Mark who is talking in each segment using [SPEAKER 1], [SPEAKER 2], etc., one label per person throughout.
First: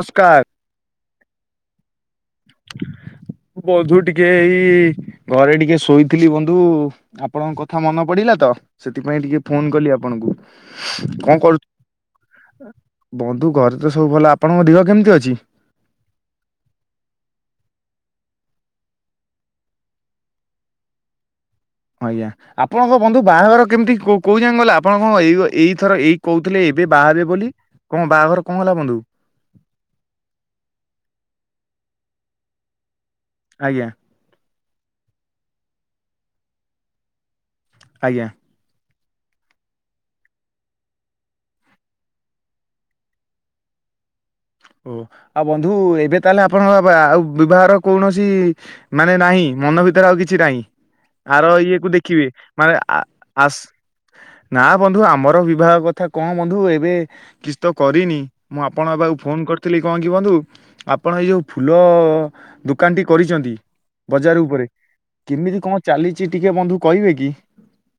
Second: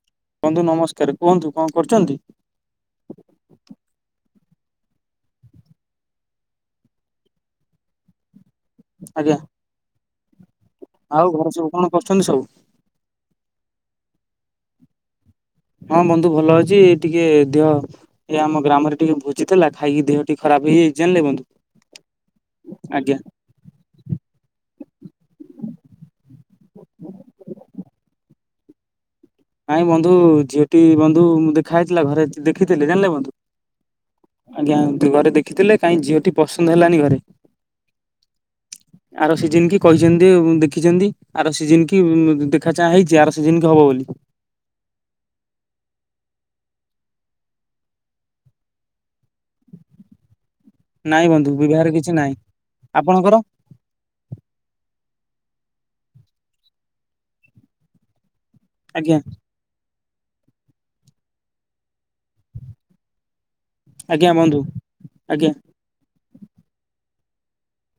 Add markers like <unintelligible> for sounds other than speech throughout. [SPEAKER 1] ନମସ୍କାର।
[SPEAKER 2] ସାରେ କୁହନ୍ତୁ କଣ କରୁଛନ୍ତି?
[SPEAKER 1] ବନ୍ଧୁ ଟିକେ ଏଇ-ଇ-ଇ-ଇ ଘରେ ଟିକେ ଶୋଇଥିଲି ବନ୍ଧୁ-ଉ-ଉ ଆପଣଙ୍କ କଥା ମନେ ପଡ଼ି ପିଲା ତ ସେଥିପାଇଁ
[SPEAKER 2] ଆଜ୍ଞା
[SPEAKER 1] ଟିକେ ଫୋନ କଲି ଆପଣଙ୍କୁ।
[SPEAKER 2] ଆଉ
[SPEAKER 1] କଣ
[SPEAKER 2] ଘର
[SPEAKER 1] କରୁ,
[SPEAKER 2] ସବୁ କଣ କରୁଛନ୍ତି ସବୁ?
[SPEAKER 1] ବନ୍ଧୁ ଘରେ ତ ସବୁ ଭଲ ଆପ ଆପଣଙ୍କ ଦେହ କେମିତି ଅଛି?
[SPEAKER 2] ହଁ ବନ୍ଧୁ ଭଲ ଅଛି ଟିକେ ଦେହ ଏ ଆମ ଗ୍ରାମରେ ଟିକେ ଭୋଜି ଥିଲା ଖାଇକି ଦେହ ଟିକେ ଖରାପ ରାପ ହେଇଯାଇଛି ଜାଣିଲେ ବନ୍ଧୁ।
[SPEAKER 1] ଆଜ୍ଞା ଆପଣଙ୍କ
[SPEAKER 2] ଆଜ୍ଞା
[SPEAKER 1] ବନ୍ଧୁ ବାହାଘର କେମିତି କୋ କୋଉ ଯାଏ ଗଲା ଆପଣଙ୍କ ଏଇ ଏଇଥର ଏଇ କହୁଥିଲେ ଏ ଏବେ ବାହାହେବେ ବୋଲି କଣ ବାହାଘର କଣ ହେଲା ବନ୍ଧୁ?
[SPEAKER 2] ନାଇଁ ବନ୍ଧୁ ଝିଅଟି ବନ୍ଧୁ ଦେଖା ହେଇଥିଲା ଘରେ ଦେଖିଥିଲେ ଜାଣିଲେ ବନ୍ଧୁ
[SPEAKER 1] ଆଜ୍ଞା।
[SPEAKER 2] ଆଜ୍ଞା ଘରେ ଦେଖିଥିଲେ କାହିଁ ଝିଅଟି ପସନ୍ଦ ହେଲାନି ଘରେ।
[SPEAKER 1] ଆଜ୍ଞା।
[SPEAKER 2] ଆର ସିଜିନ କି କହିଛନ୍ତି ଉ ଦେଖିଛନ୍ତି ଆର ସିଜିନ କି ଉ-ଉ-ଉ ଦେଖା ଚାହା ହେଇଛି ଆର ସିଜିନ କି ହବ। <unintelligible>
[SPEAKER 1] ଓ ଆଉ ବନ୍ଧୁ ଏବେ ତାହେଲେ ଆପଣଙ୍କ ବା ଆଉ ବିବାହର କୌଣସି ମାନେ ଏବେ ନାହିଁ ମନ ଭିତରେ ଆଉ କିଛି ନାହିଁ।
[SPEAKER 2] ନାଇଁ
[SPEAKER 1] ଆର
[SPEAKER 2] ବନ୍ଧୁ
[SPEAKER 1] ଇଏ କୁ
[SPEAKER 2] ବିବାହରେ କିଛି
[SPEAKER 1] ଦେଖିବେ
[SPEAKER 2] ନାହିଁ
[SPEAKER 1] ମାନେ
[SPEAKER 2] ଆପଣଙ୍କର?
[SPEAKER 1] ଆସ ନା ବନ୍ଧୁ ଆମର ବିବାହ କଥା କଣ ବନ୍ଧୁ ଏବେ କିଛି ତ କରିନି ମୁଁ ଆପଣଙ୍କ
[SPEAKER 2] ଆଜ୍ଞା
[SPEAKER 1] ପାଖକୁ ଭାବୁଥିଲି କଣ କି ବନ୍ଧୁ ଆପଣ ଏ ଯୋଉ ଫୁଲ ଦୋକାନଟି କରିଛନ୍ତି
[SPEAKER 2] ଆଜ୍ଞା
[SPEAKER 1] ବଜାର
[SPEAKER 2] ବନ୍ଧୁ
[SPEAKER 1] ଉପରେ
[SPEAKER 2] ଆଜ୍ଞା
[SPEAKER 1] କେମିତି କଣ ଚାଲିଛି ଟିକେ ବନ୍ଧୁ କହିବେ କି?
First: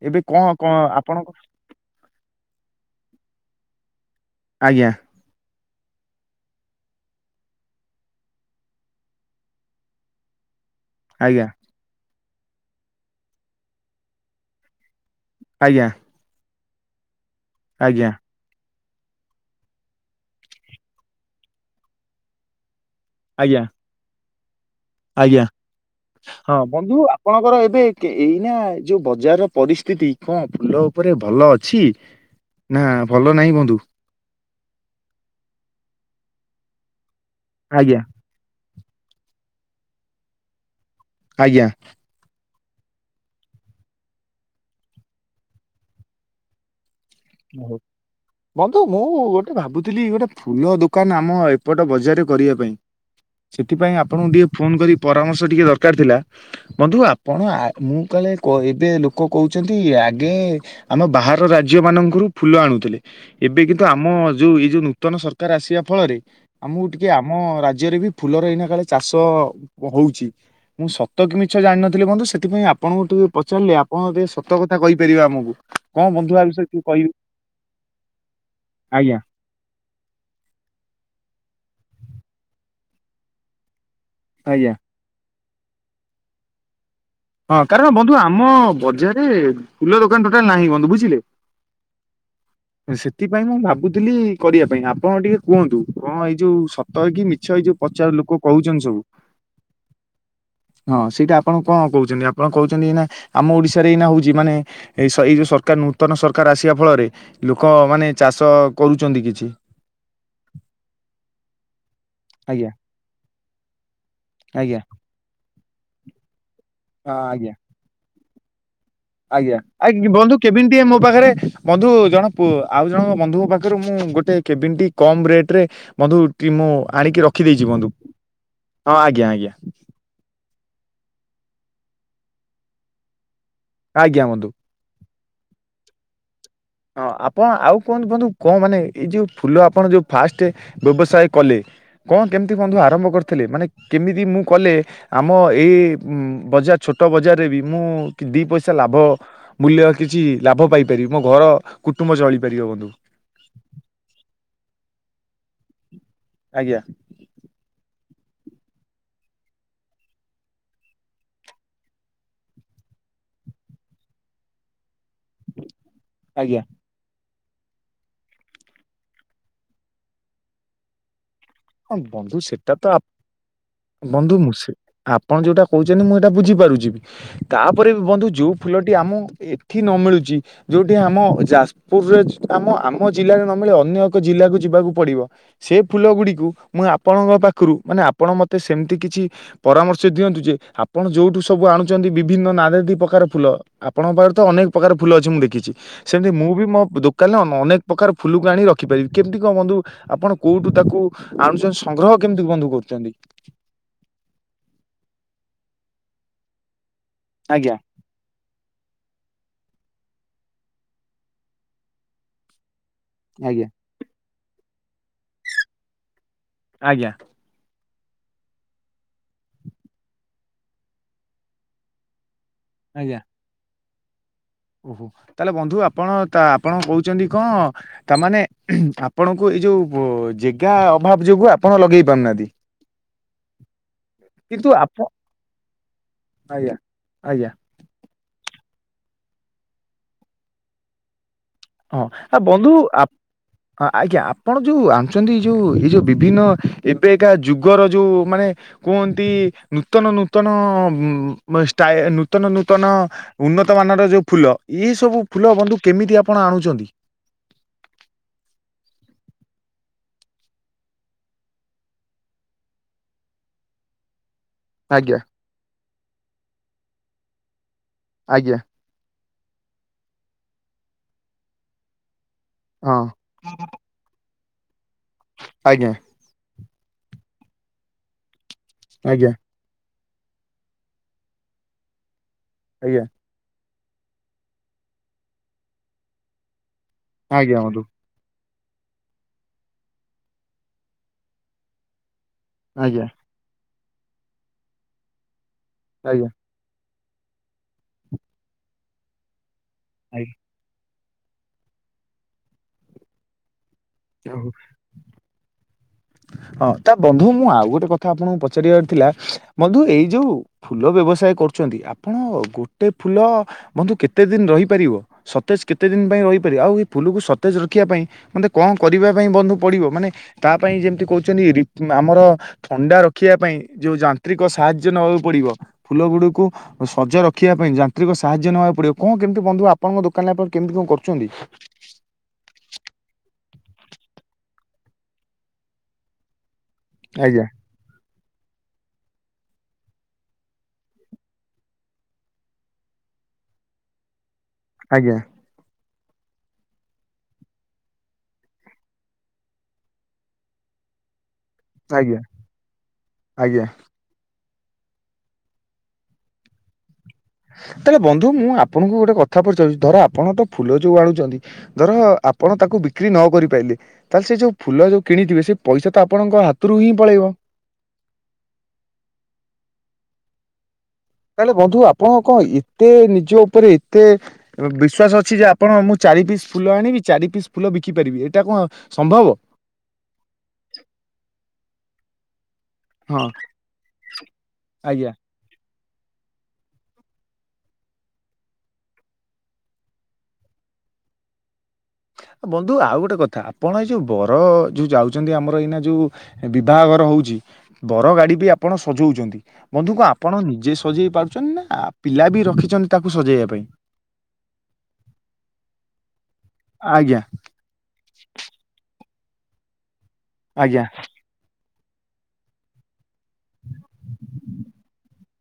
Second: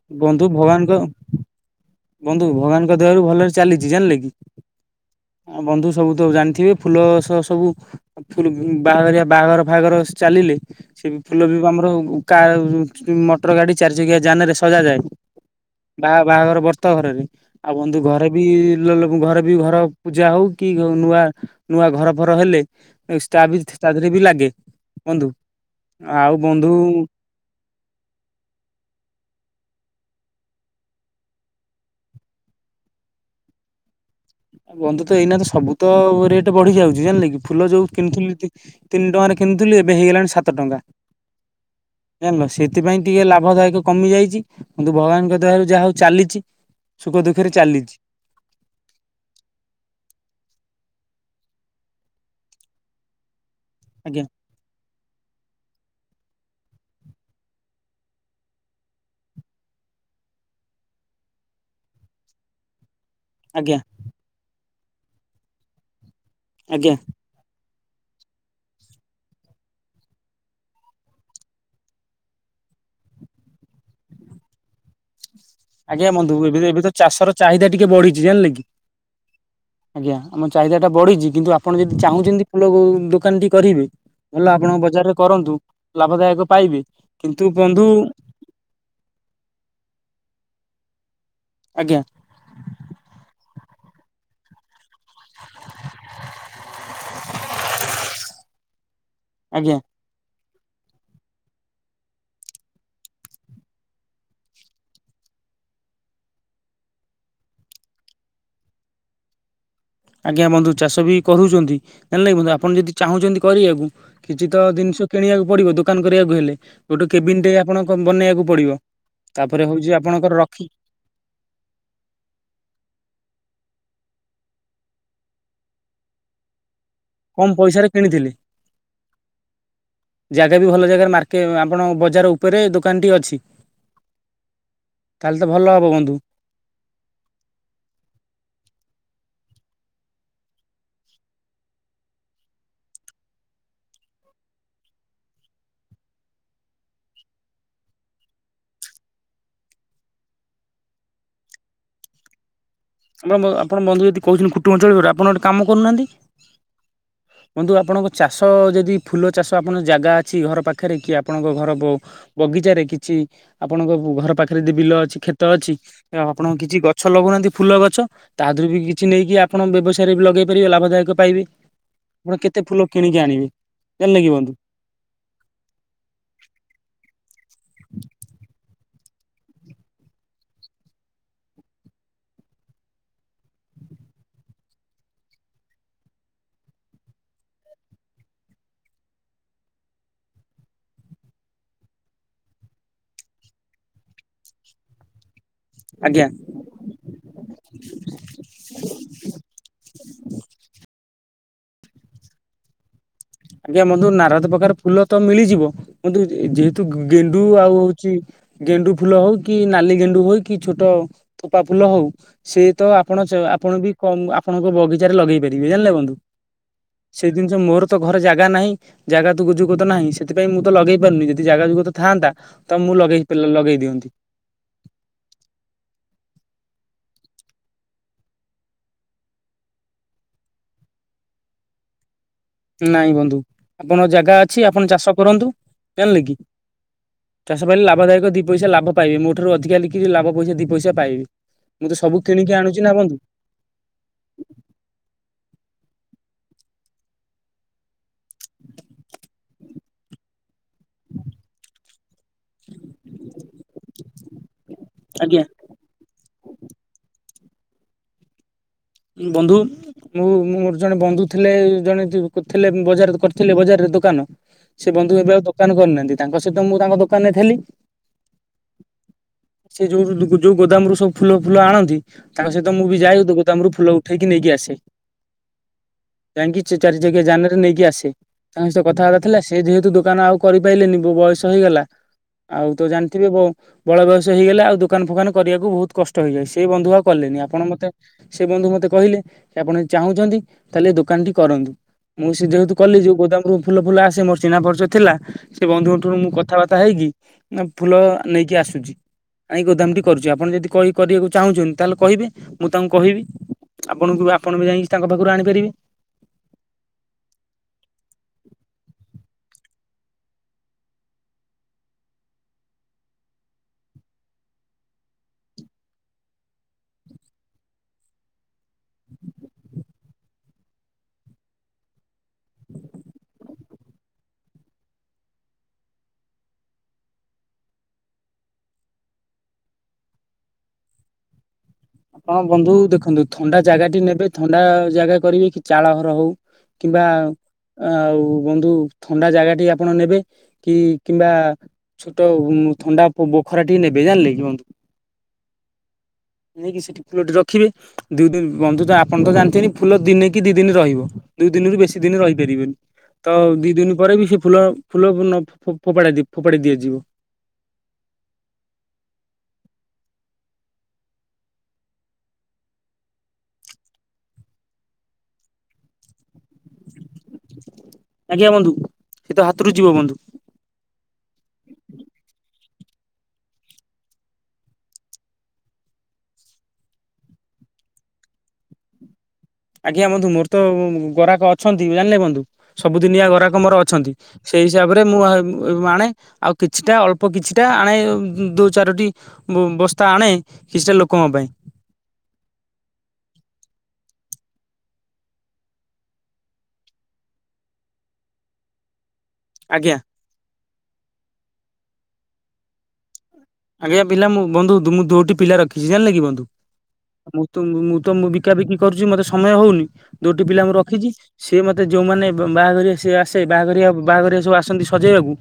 [SPEAKER 1] ଏବେ କଣ
[SPEAKER 2] ବନ୍ଧୁ
[SPEAKER 1] କଣ
[SPEAKER 2] ଭଗବାନଙ୍କ
[SPEAKER 1] ଆପଣଙ୍କ
[SPEAKER 2] ବନ୍ଧୁ ଭଗବାନଙ୍କ ଦୟାରୁ ଭଲରେ ଚାଲିଛି ଜାଣିଲେ କି।
[SPEAKER 1] ଆଜ୍ଞା
[SPEAKER 2] ହଁ ବନ୍ଧୁ ସବୁ ତ ଜାଣିଥିବେ ଫୁ ଫୁଲ ସ ସବୁ ଫୁଲ ବାଘରିଆ ବାହାଘର ଫାହାଘର ଚାଲିଲେ ସେ ବି ଫୁଲ
[SPEAKER 1] ଆଜ୍ଞା
[SPEAKER 2] ବି ଆମର କା ମଟର ଗାଡି ଚାରି ଚକିଆ ଯାନ ରେ ସଜା ଯାଏ।
[SPEAKER 1] ଆଜ୍ଞା
[SPEAKER 2] ବାହା ବାହାଘର ବର୍ତ ଘରରେ ଆଉ ବନ୍ଧୁ
[SPEAKER 1] ଆଜ୍ଞା
[SPEAKER 2] ଘରେ ବି ଫୁଲ ଲୋକ ଘରେ ବି ଘର ପୂଜା ହଉ କି ନୂଆ ନୂଆ ଘର ଫର ହେଲେ
[SPEAKER 1] ଆଜ୍ଞା
[SPEAKER 2] <unintelligible> ତାଦେହରେ ବି ଲାଗେ। ବନ୍ଧୁ
[SPEAKER 1] ଆଜ୍ଞା ହଁ ବନ୍ଧୁ ଆପଣଙ୍କର ଏବେ କେ ଏଇନା ଯୋଉ ବଜାର ପରିସ୍ଥିତି କଣ ଫୁଲ ଉପରେ ଭଲ ଅଛି ନା ଭଲ ନାହିଁ ବନ୍ଧୁ।
[SPEAKER 2] ଆ ବନ୍ଧୁ ତ ଏଇନାତ ସବୁ ତ ରେଟ ବଢି ଯାଉଛି ଜାଣିଲେ କି ଫୁଲ ଯୋଉ
[SPEAKER 1] ଆଜ୍ଞା
[SPEAKER 2] କିଣିଥିଲି ତିନି ଟଙ୍କାରେ କିଣିୁଥିଲି ଏବେ ହେଇଗଲାଣି ସାତ ଟଙ୍କା।
[SPEAKER 1] ଆଜ୍ଞା।
[SPEAKER 2] ଜାଣିଲ ସେଥିପାଇଁ ଟିକେ ଲାଭ ଦାୟକ କମି ଯାଇଛି କିନ୍ତୁ ଭଗବାନଙ୍କ ଦୟାରୁ ଯାହା ହଉ ଚାଲିଛି। ସୁଖ ଦୁଃଖରେ ଚାଲିଛି
[SPEAKER 1] ବନ୍ଧୁ ମୁଁ ଗୋ - ଭାବୁଥିଲି ଗୋଟେ ଫୁଲ ଦୋକାନ ଆମ ଏପଟ ବଜାରରେ କରିବା ପାଇଁ। ସେଥିପାଇଁ
[SPEAKER 2] ଆଜ୍ଞା
[SPEAKER 1] ଆପଣଙ୍କୁ ଟିକେ ଫୋନ କରି ପରାମର୍ଶ ଟିକେ ଦରକାର। ଦରକାରେ ଥିଲା। ବନ୍ଧୁ ଆପଣ ମୁଁ କାଳେ କହିବେ ଲୋକ କହୁଛନ୍ତି ଆଗେ ଆମ ବାହାର ରାଜ୍ୟ ମାନଙ୍କୁ ପାଖରୁ ଫୁଲ ଆଣୁଥିଲେ ଏବେ
[SPEAKER 2] ଆଜ୍ଞା
[SPEAKER 1] କିନ୍ତୁ ଆମ ଯୋଉ ଏଇ ଯୋଉ ନୂତନ ସରକାର ଆସିବା ଫଳରେ ଆ ମୁଁ
[SPEAKER 2] ଆଜ୍ଞା
[SPEAKER 1] ଟିକେ ଆମ ରାଜ୍ୟ ରାଜ୍ୟରେ ବି ଫୁଲର ଏଇନା କାଳେ ଚାଷ ହଉଛି। ମୁଁ ସତ କି ମିଛ ଜାଣିିନଥିଲି ବନ୍ଧୁ ସେଥିପାଇଁ ଆପଣଙ୍କୁ ଟିକେ ପଚାରିଲେ ଆପଣ ଟିକେ ସତ କଥା କହିପାରିବେ ଆମକୁ। କଣ
[SPEAKER 2] ଆଜ୍ଞା ବନ୍ଧୁ
[SPEAKER 1] ଆ
[SPEAKER 2] ଏବେ
[SPEAKER 1] ବିଷୟରେ
[SPEAKER 2] ତ ଏବେ
[SPEAKER 1] ଟିକେ
[SPEAKER 2] ତ
[SPEAKER 1] କହିବେ
[SPEAKER 2] ଚାଷର ଚାହିଦା ଟିକେ ବଢିଛି ଜାଣିଲେ କି?
[SPEAKER 1] ଆଜ୍ଞା
[SPEAKER 2] ଆଜ୍ଞା ଆମ ଚାହିଦା ଟା ବଢିଛି କିନ୍ତୁ ଆପଣ ଯଦି ଚାହୁଁଛନ୍ତି ଫୁଲକୁ ଦୋକାନଟି କରିବେ ଭଲ
[SPEAKER 1] ଆଜ୍ଞା।
[SPEAKER 2] ଆପଣ ବଜାରରେ କରନ୍ତୁ। ଲାଭଦାୟକ ପାଇବେ।
[SPEAKER 1] ହଁ କାରଣ ବନ୍ଧୁ ଆମ ବଜାରରେ ଫୁଲ ଦୋକାନ ଟୋଟାଲ ନାହିଁ ବନ୍ଧୁ ବୁଝିଲେ।
[SPEAKER 2] ଆଜ୍ଞା
[SPEAKER 1] ସେଥିପାଇଁ ମୁଁ ଭାବୁଥିଲି କରିବା ପାଇଁ ଆପଣ ଟିକେ କୁହନ୍ତୁ। କଣ ଏଇ ଯୋଉ ସତ କି ମିଛ ଏଇ ଯୋଉ ପଚାର ଲୋକ କହୁଛନ୍ତି ସବୁ
[SPEAKER 2] ଆଜ୍ଞା
[SPEAKER 1] ହଁ ସେଇଟା ଆପଣ କଣ ଆପଣ କହୁଛନ୍ତି ଏଇ ଆମ ଓଡିଶାରେ ଏଇନା ହଉଛି ମାନେ ଏ ଏଇ ଯୋଉ ସରକାର ନୂତନ ସରକାର ଆସିବା ଫଳରେ ଲୋକ ମାନେ ଚାଷ କରୁଛନ୍ତି କିଛି।
[SPEAKER 2] ଜାଣିଲେକି ବନ୍ଧୁ
[SPEAKER 1] ଆଜ୍ଞା
[SPEAKER 2] ଆପଣ ଯଦି ଚାହୁଁଛନ୍ତି କରିବାକୁ କିଛି ତ
[SPEAKER 1] ଆଜ୍ଞା
[SPEAKER 2] ଜିନିଷ କିଣିବାକୁ ପଡିବ ଦୋକାନ କରିବାକୁ ହେଲେ। ଗୋଟେ
[SPEAKER 1] ହଁ
[SPEAKER 2] କେବିନ
[SPEAKER 1] ଆଜ୍ଞା।
[SPEAKER 2] ଟିଏ ଆପଣକୁ ବନେଇବାକୁ ପଡିବ।
[SPEAKER 1] ଆଜ୍ଞା
[SPEAKER 2] ତାପରେ ହଉଛି
[SPEAKER 1] ଆଜ
[SPEAKER 2] ଆପଣଙ୍କର
[SPEAKER 1] ବନ୍ଧୁ
[SPEAKER 2] ରଖି
[SPEAKER 1] କେମିତି ମୋ ପାଖରେ ବନ୍ଧୁ ଜଣ ଆଉ ଜଣ ବନ୍ଧୁଙ୍କ ପାଖରୁ ମୁଁ ଗୋଟେ କେବିନଟି କମ୍ ରେଟରେ ମଧୁ କି ମୁଁ ଆଣିକି
[SPEAKER 2] କମ
[SPEAKER 1] ରଖିଦେଇଛି
[SPEAKER 2] ପଇସାରେ
[SPEAKER 1] ବନ୍ଧୁ
[SPEAKER 2] କିଣିଥିଲି।
[SPEAKER 1] ହଁ ଆଜ୍ଞା ଆଜ୍ଞା।
[SPEAKER 2] ଜାଗା ବି ଭଲ ଜାଗାରେ ମାର୍କେ ଆପଣଙ୍କ ବଜାର ଉପରେ ଦୋକାନ ଟି ଅଛି।
[SPEAKER 1] ଆଜ୍ଞା ବନ୍ଧୁ।
[SPEAKER 2] ତାହେଲେ ତ ଭଲ ହବ ବନ୍ଧୁ।
[SPEAKER 1] ହଁ ଆପଣ ଆଉ କୁହନ୍ତୁ ବନ୍ଧୁ କଣ ମାନେ ଏଇ ଯୋଉ ଫୁଲ ଆପଣ ଯୋଉ ଫାଷ୍ଟ ବ୍ୟବସାୟ କଲେ କଣ କେମିତି ବନ୍ଧୁ ଆରମ୍ଭ କରିଥିଲେ ମାନେ କେମିତି ମୁଁ କଲେ ଆମ ଏଇ ଉଁ ବଜାର ଛୋଟ ବଜାରରେ ବି ମୁଁ ଦୁଇ ପଇସା ଲାଭ ମୂଲ୍ୟ କିଛି ଲାଭ ପାଇପାରିବି ମୋ ଘର କୁଟୁମ୍ବ ଚଳିପାରିବ ବନ୍ଧୁ।
[SPEAKER 2] ଆମର ଆପଣ ବନ୍ଧୁ ଯଦି କହୁଛନ୍ତି କୁଟୁମ୍ଭ ଚଳିବ, ଆପଣ ଗୋଟ କାମ କରୁନାହାନ୍ତି।
[SPEAKER 1] ଆଜ୍ଞା
[SPEAKER 2] ବନ୍ଧୁ ଆପଣଙ୍କ ଚାଷ ଯଦି ଫୁଲ ଚାଷ ଆପଣଙ୍କ ଜାଗା ଅଛି, ଘର ପାଖରେ କି ଆପଣଙ୍କ ଘର ବଗିଚାରେ କିଛି ଆପଣଙ୍କ ଘର ପାଖରେ ଯଦି ବିଲ ଅଛି କ୍ଷେତ ଅଛି, ଆଉ ଆପଣଙ୍କ
[SPEAKER 1] ଆଜ୍ଞା
[SPEAKER 2] କିଛି ଗଛ ଲଗଉନାହାନ୍ତି ଫୁଲ ଗଛ ତା ଦେହରୁ ବି କିଛି ନେଇକି ଆପଣ ବ୍ୟବସାୟରେ ବି ଲଗେଇ ପାରିବେ ଲାଭଦାୟକ ପାଇବେ।
[SPEAKER 1] ହଁ ବନ୍ଧୁ
[SPEAKER 2] ଆପଣ କେତେ
[SPEAKER 1] ସେଟା ତ
[SPEAKER 2] ଫୁଲ କିଣିକି ଆଣିବେ? ଜାଣିଲେ କି
[SPEAKER 1] ବନ୍ଧୁ ମୁଁ ସେ ଆପଣ ଯୋଉଟା କହୁଛନ୍ତି ମୁଁ ଏଇଟା ବୁଝିପାରୁଛି ବି, ତାପରେ ବି ବନ୍ଧୁ ଯୋଉ ଫୁଲଟି ଆମ ଏଠି ନ ମିଳୁଛି ଯୋଉଠି ଆମ ଯାଜପୁରରେ ଆମ ଆମ ଜିଲ୍ଲାରେ ନମିଳେ, ଅ ଅନ୍ୟ ଏକ ଜିଲ୍ଲାକୁ ଯିବାକୁ ପଡ଼ିବ। ସେ ଫୁଲ ଗୁଡ଼ିକୁ ମୁଁ ଆପଣଙ୍କ ପାଖରୁ ମାନେ ଆପଣ ମତେ ସେମିତି କିଛି ପରାମର୍ଶ ଦିଅନ୍ତୁ ଯେ, ଆପଣ ଯୋଉଠୁ ସବୁ ସବୁ ଆଣୁଛନ୍ତି ବିଭିନ୍ନ ନାନାଦି ପ୍ରକାର ଫୁଲ। ଆପଣଙ୍କ ପାଖରେ ତ ଅନେକ ପ୍ରକାର ଫୁଲ ଅଛି ମୁଁ ଦେଖି ଛି।
[SPEAKER 2] ଆଜ୍ଞା।
[SPEAKER 1] ସେମତି ମୁଁ ବି ମୋ ଦୋକାନରେ ଅନେକ ପ୍ରକାର ଫୁଲକୁ ଆଣି ରଖିପାରିବି କେମିତି କଣ ବନ୍ଧୁ ଆପଣ କୋଉ ଠୁ ତାକୁ ଆଣୁଛନ୍ତି ସଂଗ୍ରହ କେମିତି ବନ୍ଧୁ କରୁଛନ୍ତି?
[SPEAKER 2] ଆଜ୍ଞା ବନ୍ଧୁ ନାରଦ ପ୍ରକାର ଫୁଲ ତ ମିଳିଯିବ କିନ୍ତୁ ଯେହେ ତୁ ଗେଣ୍ଡୁ
[SPEAKER 1] ଆଜ୍ଞା।
[SPEAKER 2] ଆଉ ହଉଛି ଗେଣ୍ଡୁ ଫୁଲ ହଉ କି ନାଲି ଗେଣ୍ଡୁ ହଉ କି ଛୋଟ ତୋପା ଫୁଲ ହଉ ସେ ତ ଆପଣ
[SPEAKER 1] ଆଜ୍ଞା।
[SPEAKER 2] ଆପଣ ବି କମ୍ ଆପ ଆପଣଙ୍କ ବଗିଚାରେ ଲଗେଇ ପାରିବେ ଜାଣିଲେ ବନ୍ଧୁ।
[SPEAKER 1] ଆଜ୍ଞା
[SPEAKER 2] ସେ ଜିନିଷ ମୋର ତ ଘରେ ଜାଗା ନାହିଁ ଜାଗା ତୁଗ ଯୁଗ ତ ନାହିଁ, ସେଥିପାଇଁ ମୁଁ ତ ଲଗେଇ ପାରୁନି ଯଦି ଜାଗା ଯୁଗତ ଥାନ୍ତା ତ ମୁଁ ଲଗେଇ ଲଗେଇ ଦିଅନ୍ତି।
[SPEAKER 1] ଓ ହୋ ତାହେଲେ ବନ୍ଧୁ ଆପଣ ଆପଣ କହୁଛନ୍ତି କଣ, ତାମାନେ ଆପଣଙ୍କୁ ଏଇ ଯୋଉ ଜେଗା ଅଭାବ ଯୋଗୁ ଆପଣ ଲଗେଇ ପାରୁନାହାନ୍ତି?
[SPEAKER 2] ନାଇଁ ବନ୍ଧୁ ଆପଣ ଜାଗା ଅଛି ଆପଣ ଚାଷ କରନ୍ତୁ ଜାଣିଲେ କି।
[SPEAKER 1] ଆଜ୍ଞା ଆଜ୍ଞା
[SPEAKER 2] ଚାଷ ପାଇଲେ ଲାଭଦାୟକ ଦି ପଇସା ଲାଭ ପାଇବେ, ମୋ ଠାରୁ ଅଧିକା ବିକିକି ଲାଭ ପଇସା ଦି ପଇସା ପାଇବି।
[SPEAKER 1] ହଁ ଆ ବନ୍ଧୁ ଆପ ହଁ ଆଜ୍ଞା ଆପଣ ଯୋଉ ଆଣୁଛନ୍ତି ଏଇ ଯୋଉ ଏଇ ଯୋଉ ବିଭିନ୍ନ ଏବେ କା ଯୁଗର ଯୋଉ ମାନେ କୁହନ୍ତି ନୂତନ ନୂତନ ନୂତନ ଷ୍ଟା ନୂତନ ଉନ୍ନତ ମାନର ଯୋଉ ଫୁଲ ଏ ସବୁ
[SPEAKER 2] ଆଜ୍ଞା।
[SPEAKER 1] ଫୁ ଲ ବନ୍ଧୁ କେମିତି ଆପଣ ଆଣୁଛନ୍ତି?
[SPEAKER 2] ବନ୍ଧୁ। ମୁଁ ମୁଁ ମୋର ଜଣେ ବନ୍ଧୁ ଥିଲେ ଜଣେ ଥିଲେ ବଜାର କରିଥିଲେ ବଜାରରେ ଦୋକାନ ସେ
[SPEAKER 1] ଆଜ୍ଞା
[SPEAKER 2] ବନ୍ଧୁ ଏବେ ଆଉ ଦୋକାନ କରିନାହାନ୍ତି। ତାଙ୍କ ସହିତ ମୁଁ ତାଙ୍କ ଦୋକାନରେ ଥେଲି।
[SPEAKER 1] ଆଜ୍ଞା।
[SPEAKER 2] ସେ ଯୋଉ ଯୋଉ ଗୋଦାମରୁ ସବୁ ଫୁଲ ଫୁଲ ଆଣନ୍ତି, ତାଙ୍କ ସହିତ ମୁଁ
[SPEAKER 1] ହଁ
[SPEAKER 2] ବି ଯାଏ ଦୋ ଫୁଲ ଉଠେଇକି ନେଇକି ଆସେ।
[SPEAKER 1] ଆଜ୍ଞା।
[SPEAKER 2] ଆଣିକି ଚାରି ଚକିଆ ଯାନରେ ନେଇକି ଆସେ। ତାଙ୍କ ସହ କଥାବାର୍ତ୍ତା
[SPEAKER 1] ଆଜ୍ଞା
[SPEAKER 2] ଥିଲା ସେ ଯେହେତୁ ଦୋ ଦୋକାନ ଆଉ କରିପାଇଲେନି ବ ବୟସ ହେଇଗଲା। ଆଉ ତ
[SPEAKER 1] ଆଜ୍ଞା।
[SPEAKER 2] ଜାଣିଥିବେ ବ ବଳ ବୟସ ହେଇଗଲେ ଆଉ ଦୋକାନ ଫୋକାନ କରିବାକୁ ବହୁତ କଷ୍ଟ ହେଇଯାଏ। ସେ ବନ୍ଧୁ ଆଉ କଲେନି
[SPEAKER 1] ଆଜ୍ଞା
[SPEAKER 2] ଆପଣ
[SPEAKER 1] ବନ୍ଧୁ
[SPEAKER 2] ମତେ ସେ ବନ୍ଧୁ ମତେ କହିଲେ ଆପଣ ଚାହୁଁଛନ୍ତି ତାହେଲେ ଏ ଦୋକାନ ଟି କରନ୍ତୁ। ମୁଁ ସେ ଯେହେତୁ କଲି
[SPEAKER 1] ଆଜ୍ଞା
[SPEAKER 2] ଯୋଉ ଗୋଦାମରୁ ଫୁଲ ଫୁଲ ଆସେ, ମୋର ଚିହ୍ନାପରିଚ ଥିଲା ସେ ବନ୍ଧୁଙ୍କଠରୁ
[SPEAKER 1] ଆଜ୍ଞା
[SPEAKER 2] ମୁଁ କଥାବାର୍ତ୍ତା ହେଇକି ଫୁଲ ନେଇକି ଆସୁଛି। ଏଇ ଗୋଦାମଟି କରୁଛି,
[SPEAKER 1] ଆଜ୍ଞା
[SPEAKER 2] ଆପଣ ଯଦି କହି କରିବାକୁ ଚାହୁଁଛନ୍ତି ତାହେଲେ କହିବେ ମୁଁ ତାଙ୍କୁ କହିବି। ଆପଣଙ୍କୁ ଆପଣ ବି ଯାଇକି ତାଙ୍କ ପାଖରୁ ଆଣିପାରିବେ।
[SPEAKER 1] ହଁ ତା ବନ୍ଧୁ ମୁଁ ଆଉ ଗୋଟେ କଥା ଆପଣଙ୍କୁ ପଚାରିବାର ଥିଲା ବନ୍ଧୁ ଏଇ ଯୋଉ ଫୁଲ ବ୍ୟବସାୟ କରୁଛନ୍ତି, ଆପଣ ଗୋଟେ ଫୁଲ ବନ୍ଧୁ କେତେଦିନ ରହିପାରିବ? ସତେଜ୍ କେତେଦିନ ପାଇଁ ରହିପାରିବ? ଆଉ ଏ ଫୁଲ କୁ ସତେଜ ରଖିବା ପାଇଁ କଣ କରିବା ପାଇଁ ବନ୍ଧୁ ପଡିବ? ମାନେ ତା ପାଇଁ ଯେମିତି କହୁଛନ୍ତି, ରି ଆମର ଥଣ୍ଡା ରଖିବା ପାଇଁ ଯୋଉ ଯାନ୍ତ୍ରିକ ସାହାଯ୍ୟ ନ ନବାକୁ ପଡିବ ଫୁଲ ଗୁଡିକୁ ସଜ ରଖିବା ପାଇଁ ଯାନ୍ତ୍ରିକ ସାହାଯ୍ୟ ନବାକୁ ପଡିବ କଣ କେମିତି ବନ୍ଧୁ ଆପଣଙ୍କ ଦୋକା ଦୋକାନ ଆପଣ କେମିତି କଣ କରୁଛନ୍ତି?
[SPEAKER 2] ହଁ ବନ୍ଧୁ ଦେଖନ୍ତୁ ଥଣ୍ଡା ଜାଗା ଟି ନେବେ ଥଣ୍ଡା ଜାଗା କରିବେ କି ଚାଳ ଘର ହଉ। କିମ୍ବା
[SPEAKER 1] ଆଜ୍ଞା
[SPEAKER 2] ଆଉ ବନ୍ଧୁ ଥଣ୍ଡା ଜାଗାଟି ଆପଣ ନେବେ କି କିମ୍ବା ଛୋଟ ଥଣ୍ଡା ଖରାଟିଏ ନେବେ ଜାଣିଲେ କି ବ
[SPEAKER 1] ଆଜ୍ଞା।
[SPEAKER 2] ନେଇକି ସେଠି ଫୁଲଟି ରଖିବେ ଦୁଇ ଦିନ ବନ୍ଧୁ ତ ଆପଣ ତ ଜାଣିଛନ୍ତି ଫୁଲ ଦିନେ କି ଦି ଦିନ ରହିବ। ଦୁଇ ଦିନରୁ ବେଶୀ
[SPEAKER 1] ଆଜ୍ଞା
[SPEAKER 2] ଦିନ ରହିପାରିବେନି ତ
[SPEAKER 1] ଆଜ୍ଞା
[SPEAKER 2] ଦିଇ ଦିନ ପରେ ବି ସେ ଫୁଲ ଫୁଲ କୁ ନ ଫୋ-ଫୋପାଡା ଦି ଫୋପାଡ଼ି ଦିଆଯିବ।
[SPEAKER 1] ତାହେଲେ ବନ୍ଧୁ ମୁଁ ଆପଣଙ୍କୁ ଗୋଟେ କଥା ପଚାରୁଚି ଧର ଆପଣ ତ ଫୁଲ ଯୋଉ ଆଣୁଚନ୍ତି ଧର ଆପଣ ତାକୁ ବିକ୍ରି ନ କରି ପାଇଲେ ତାହେଲେ ସେ ଯୋଉ ଫୁଲ ଯୋଉ କିଣିଥିବେ ସେ ପଇସା ତ ଆପଣଙ୍କ ହାତରୁ ହିଁ ପଳେଇବ
[SPEAKER 2] ଆଜ୍ଞା ବନ୍ଧୁ ସେ ତ ହାତରୁ ଯିବ ବନ୍ଧୁ।
[SPEAKER 1] ତାହେଲେ ବନ୍ଧୁ ଆପଣ କଣ ଏତେ ନିଜ ଉପରେ ଏତେ ବିଶ୍ଵାସ ଅଛି ଯେ ଆପଣ ମୁଁ ଚା ଚାରି ପିସ୍ ଫୁଲ ଆଣିବି ଚାରି ପିସ୍ ଫୁଲ ବିକି ପାରିବି ଏଇଟା କଣ ସମ୍ଭବ?
[SPEAKER 2] ଆଜ୍ଞା ବନ୍ଧୁ ମୋର ତ ଗରାଖ ଅଛନ୍ତି ଜାଣିଲେ ବନ୍ଧୁ।
[SPEAKER 1] ହଁ
[SPEAKER 2] ସବୁଦିନିଆ ଗରାଖ ମୋର ଅଛନ୍ତି ସେଇ ହିସାବରେ
[SPEAKER 1] ଆଜ୍ଞା।
[SPEAKER 2] ମୁଁ ମୁଁ ଆଣେ ଆଉ କିଛିଟା ଅଳ୍ପ କିଛିଟା ଆଣେ ଦୁଇ ଚାରୋଟି ବସ୍ତା ଆଣେ କଛିଟା ଲୋକଙ୍କ ପାଇଁ।
[SPEAKER 1] ବନ୍ଧୁ ଆଉ ଗୋଟେ କଥା ଆପଣ ଏଇ ଯୋଉ ବର ଯୋଉ ଯାଉଚନ୍ତି ଆମର ଏଇନା ଯୋଉ ବିବାହଘର ହ ଉଚି ବର ଗାଡ଼ି ବି ଆପଣ ସଜଉଚନ୍ତି। ବନ୍ଧୁ
[SPEAKER 2] ଆଜ୍ଞା
[SPEAKER 1] ଙ୍କ ଆପଣ ନିଜେ ସଜେଇ ପାରୁଚନ୍ତି ନା ପିଲା ବି ରଖିଚନ୍ତି ତାକୁ ସଜେଇବା ପାଇଁ?
[SPEAKER 2] ଆଜ୍ଞା ପିଲା ମୁଁ ବନ୍ଧୁ ମୁଁ ଦୋଟି ପିଲା ରଖିଛି ଜାଣିଲେ କି ବନ୍ଧୁ
[SPEAKER 1] ଆଜ୍ଞା
[SPEAKER 2] ମୁଁ ତ ମୁଁ ତ ମୁଁ ବିକା ବିକି କରୁଚି ମତେ ସମୟ ହଉନି। ଦୁଇଟି ପିଲା ମୁଁ
[SPEAKER 1] ଆଜ୍ଞା
[SPEAKER 2] ରଖିଚି ସେ ମ ତେ ଯୋଉମାନେ ବାହାଘରିଆ ସିଏ ଆସେ ବାହାଘରିଆ ବାହାଘରିଆ ସବୁ ଆସନ୍ତି ସଜେଇବାକୁ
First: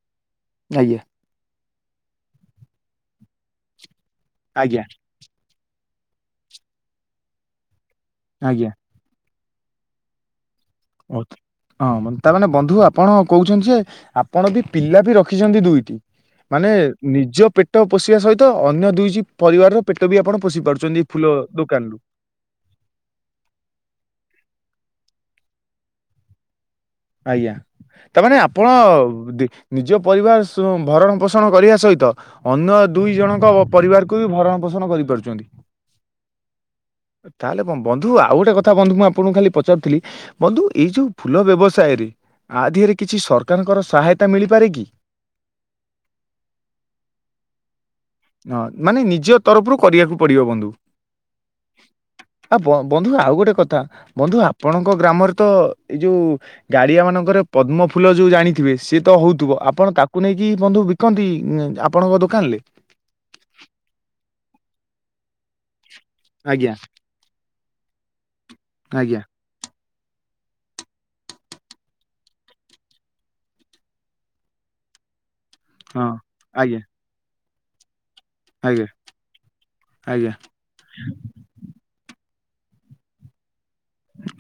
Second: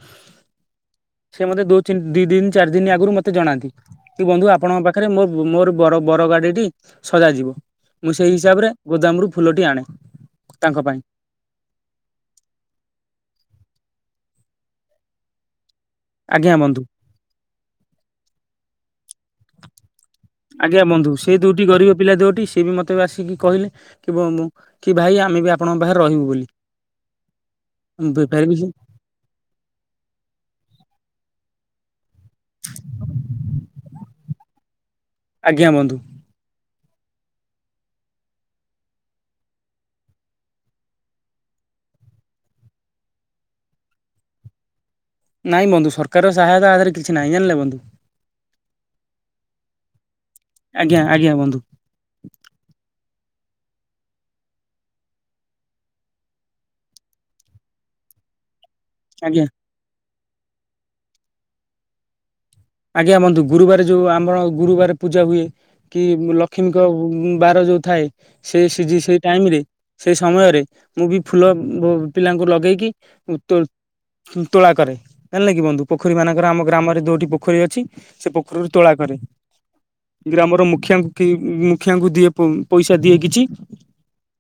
[SPEAKER 1] ଆଜ୍ଞା।
[SPEAKER 2] ମୋତେ ଦୋ ଚିନି ଦି ଦିନି ଚାରି ଦିନ ଆଗରୁ ମତେ ଜଣାନ୍ତି କି ବନ୍ଧୁ ଆପଙ୍କ
[SPEAKER 1] ଆଜ୍ଞା
[SPEAKER 2] ପାଖରେ ମୋ-ମୋର ବର-ବର ଗାଡ଼ିଟି ସଜା ଯିବ ମୁଁ ସେଇ
[SPEAKER 1] ଆଜ୍ଞା
[SPEAKER 2] ହିସାବରେ ଗୋଦାମରୁ ଫୁଲଟି ଆଣେ। ତାଙ୍କ ପାଇଁ
[SPEAKER 1] ହଁ ତା ମାନେ ବନ୍ଧୁ ଆପଣ କହୁଛନ୍ତି ଯେ ଆ ଆପଣ ବି ପିଲା ବି ରଖିଚନ୍ତି ଦୁଇଟି
[SPEAKER 2] ଆଜ୍ଞା
[SPEAKER 1] ମାନେ
[SPEAKER 2] ବନ୍ଧୁ।
[SPEAKER 1] ନିଜ ପେଟ ପୋଷିବା ସହିତ ଅନ୍ୟ ଦୁଇଟି ପରିବାରର ପେଟ ବି
[SPEAKER 2] ଆଜ୍ଞା ବନ୍ଧୁ ସେ ଦୁଇଟି ଗରିବ
[SPEAKER 1] ଦୋକାନରୁ
[SPEAKER 2] ପିଲା ଦୋଟି ସିଏ ବି ମତେ ବି ଆସିକି କହିଲେ କି ଭ-ମ-ଭାଇ ଆମେ ବି ଆପଣଙ୍କ ପାଖରେ ରହିବୁ ବୋଲି।
[SPEAKER 1] ଆଜ୍ଞା ତାମାନେ
[SPEAKER 2] ବେପାରୀ ବି
[SPEAKER 1] ଆପଣ ଦି ନିଜ ପରିବାର ସ ଭରଣ ପୋଷ ଣ କରିବା ସହିତ ଅନ୍ୟ ଦୁଇ ଜଣଙ୍କ ପରିବାରକୁ ବି ଭରଣ ପୋଷଣ କରି
[SPEAKER 2] ଆଜ୍ଞା ବନ୍ଧୁ।
[SPEAKER 1] ତାହେଲେ କ ବନ୍ଧୁ ଆଉ ଗୋଟେ କଥା ବନ୍ଧୁ ମୁଁ ଆପଣଙ୍କୁ ଖାଲି ପଚାରୁଥିଲି ବନ୍ଧୁ ଏଇ ଯୋଉ ଫୁଲ ବ୍ୟବ ସାୟରେ ଆଧିରେ କିଛି ସରକାରଙ୍କର ସହାୟତା ମିଳିପାରେ କି?
[SPEAKER 2] ନାଇଁ ବନ୍ଧୁ ସରକାର ସହାୟତା ଆଧାରରେ କିଛି ନାହିଁ ଜାଣିଲେ ବନ୍ଧୁ।
[SPEAKER 1] ହଁ ମାନେ ନିଜ ତରଫରୁ କରିବାକୁ ପଡ଼ିବ ବନ୍ଧୁ।
[SPEAKER 2] ଆଜ୍ଞା ଆଜ୍ଞା ବନ୍ଧୁ
[SPEAKER 1] ଆଉ ବ-ବନ୍ଧୁ ଆଉ ଗୋଟେ କ ତା ବନ୍ଧୁ ଆପଣଙ୍କ ଗ୍ରାମରେ ତ ଏଇ ଯୋଉ ଗାଡ଼ିଆ ମାନଙ୍କରେ ପଦ୍ମ ଫୁଲ ଯୋଉ ଜାଣିଥିବେ? ସିଏ ତ
[SPEAKER 2] ଆଜ୍ଞା।
[SPEAKER 1] ହଉଥୁବ ଆପଣ ତାକୁ ନେଇକି ବନ୍ଧୁ ବିକନ୍ତି ଆପଣଙ୍କ ଦୋକାଲରେ?
[SPEAKER 2] ଆଜ୍ଞା ବନ୍ଧୁ ଗୁରୁବାର ଯେଉଁ ଆମର ଗୁରୁବାର ପୂଜା ହୁଏ କି
[SPEAKER 1] ଆଜ୍ଞା
[SPEAKER 2] ଲକ୍ଷ୍ମୀଙ୍କ ବାର ଯଉ ଥାଏ ସେ ସିଜି
[SPEAKER 1] ଆଜ୍ଞା।
[SPEAKER 2] ସେଇ ଟାଇମ ରେ ସେଇ ସମୟରେ ମୁଁ ବି ଫୁଲ ବୋ ପିଲାଙ୍କୁ ଲଗେଇକି ତୋ ତୋଳା କରେ ହେଲାକି ବନ୍ଧୁ
[SPEAKER 1] ହଁ
[SPEAKER 2] ପୋଖରୀ ମାନଙ୍କରେ ଆମ
[SPEAKER 1] ଆଜ୍ଞା
[SPEAKER 2] ଗ୍ରାମରେ ଦୋଟି ପୋଖରୀ ଅଛି। ସେ ପୋଖରୀରୁ
[SPEAKER 1] ଆଜ୍ଞା
[SPEAKER 2] ତୋଳା କରେ
[SPEAKER 1] ଆଜ୍ଞା
[SPEAKER 2] ଗ୍ରାମର ମୁଖିଆଙ୍କୁ କେହି ମୁଖିଆଙ୍କୁ ଦିଏ। ପଇସା ଦିଏ କିଛି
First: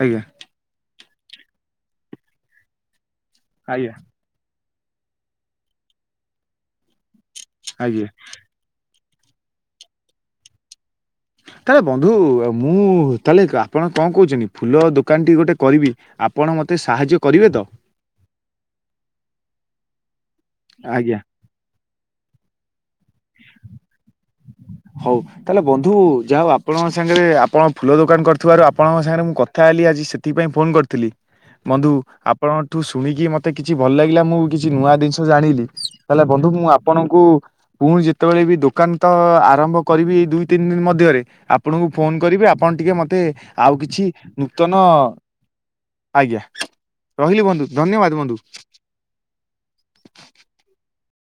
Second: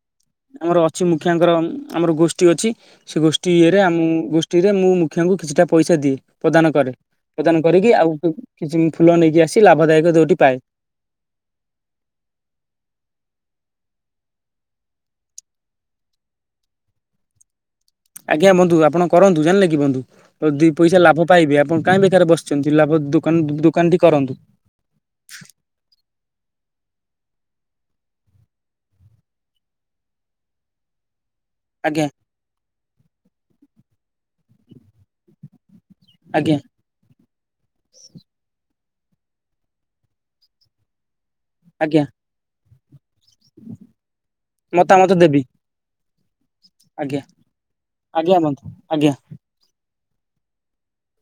[SPEAKER 1] ଆଜ୍ଞା।
[SPEAKER 2] ଆମର ଅଛି ମୁଖିଆଙ୍କର ଆମର ଗୋଷ୍ଠୀ ଅଛି ସେ ଗୋଷ୍ଠୀ ଇଏ ରେ
[SPEAKER 1] ଆଜ୍ଞା
[SPEAKER 2] ଆମ ଗୋ ଟି ରେ ମୁଁ ମୁଖିଆଙ୍କୁ କିଛିଟା ପଇସା ଦିଏ ପ୍ରଦାନ କରେ ପ୍ରଦାନ କରିକି
[SPEAKER 1] ଆଜ୍ଞା
[SPEAKER 2] ଆଉ କି କିଛି ଫୁଲ ନେଇକି ଆସି ଲାଭଦାୟକ ଦୋଟି ପାଏ।
[SPEAKER 1] ତାହେଲେ ବନ୍ଧୁ ମୁଁ ତାହେଲେ ଆପଣ କଣ କହୁଛନ୍ତି ଫୁଲ ଦୋକାନଟି ଗୋଟେ କରିବି? ଆପଣ ମୋତେ ସାହାଯ୍ୟ କରିବେ ତ?
[SPEAKER 2] ଆଜ୍ଞା ବନ୍ଧୁ ଆପଣ କରନ୍ତୁ ଜାଣିଲେ କି ବନ୍ଧୁ ଅ ଦି ପଇସା
[SPEAKER 1] ଆଜ୍ଞା
[SPEAKER 2] ଲାଭ ପାଇବେ ଆପଣ କାହିଁ ବେକରେ ବ ଛନ୍ତି ଲାଭ ଦୋକାନ ଦୋକାନଟି କରନ୍ତୁ।
[SPEAKER 1] ହଉ ତାହେଲେ ବନ୍ଧୁ ଯାହା ହଉ ଆପଣଙ୍କ ସାଙ୍ଗରେ ଆପଣ ଫୁଲ ଦୋକାନ କରିୁଥିବାରୁ ଆପଣଙ୍କ ସାଙ୍ଗରେ ମୁଁ କଥା ହେଲି ଆଜି ସେଥିପାଇଁ ଫୋନ୍ କରିଥିଲି ବନ୍ଧୁ
[SPEAKER 2] ଆଜ୍ଞା
[SPEAKER 1] ଆପଣଙ୍କଠୁ ଶୁଣିକି ମତେ କିଛି ଭଲ ଲାଗିଲା ମୁଁ କିଛି ନୂଆ ଜିନିଷ ଜାଣିଲି। ତାହେଲେ ବନ୍ଧୁ
[SPEAKER 2] ଆଜ୍ଞା
[SPEAKER 1] ମୁଁ ଆପଣଙ୍କୁ ପୁଣି ଯେତେବେଳେ ବି ଦୋକାନ ତ ଆରମ୍ଭ କରିବି ଦୁଇ ତିନି ଦିନ ମଧ୍ୟରେ ଆପଣଙ୍କୁ
[SPEAKER 2] ଆଜ୍ଞା
[SPEAKER 1] ଫୋନ କରିବି ଆପଣ ଟିକି ମତେ ମତେ ଆଉ କିଛି ନୂତନ
[SPEAKER 2] ମତାମତ ଦେବି
[SPEAKER 1] ଆଜ୍ଞା।
[SPEAKER 2] ଆଜ୍ଞା
[SPEAKER 1] ରହିଲି ବନ୍ଧୁ ଧନ୍ୟବାଦ
[SPEAKER 2] ଆଜ୍ଞା
[SPEAKER 1] ବନ୍ଧୁ।
[SPEAKER 2] ଆଜ୍ଞା।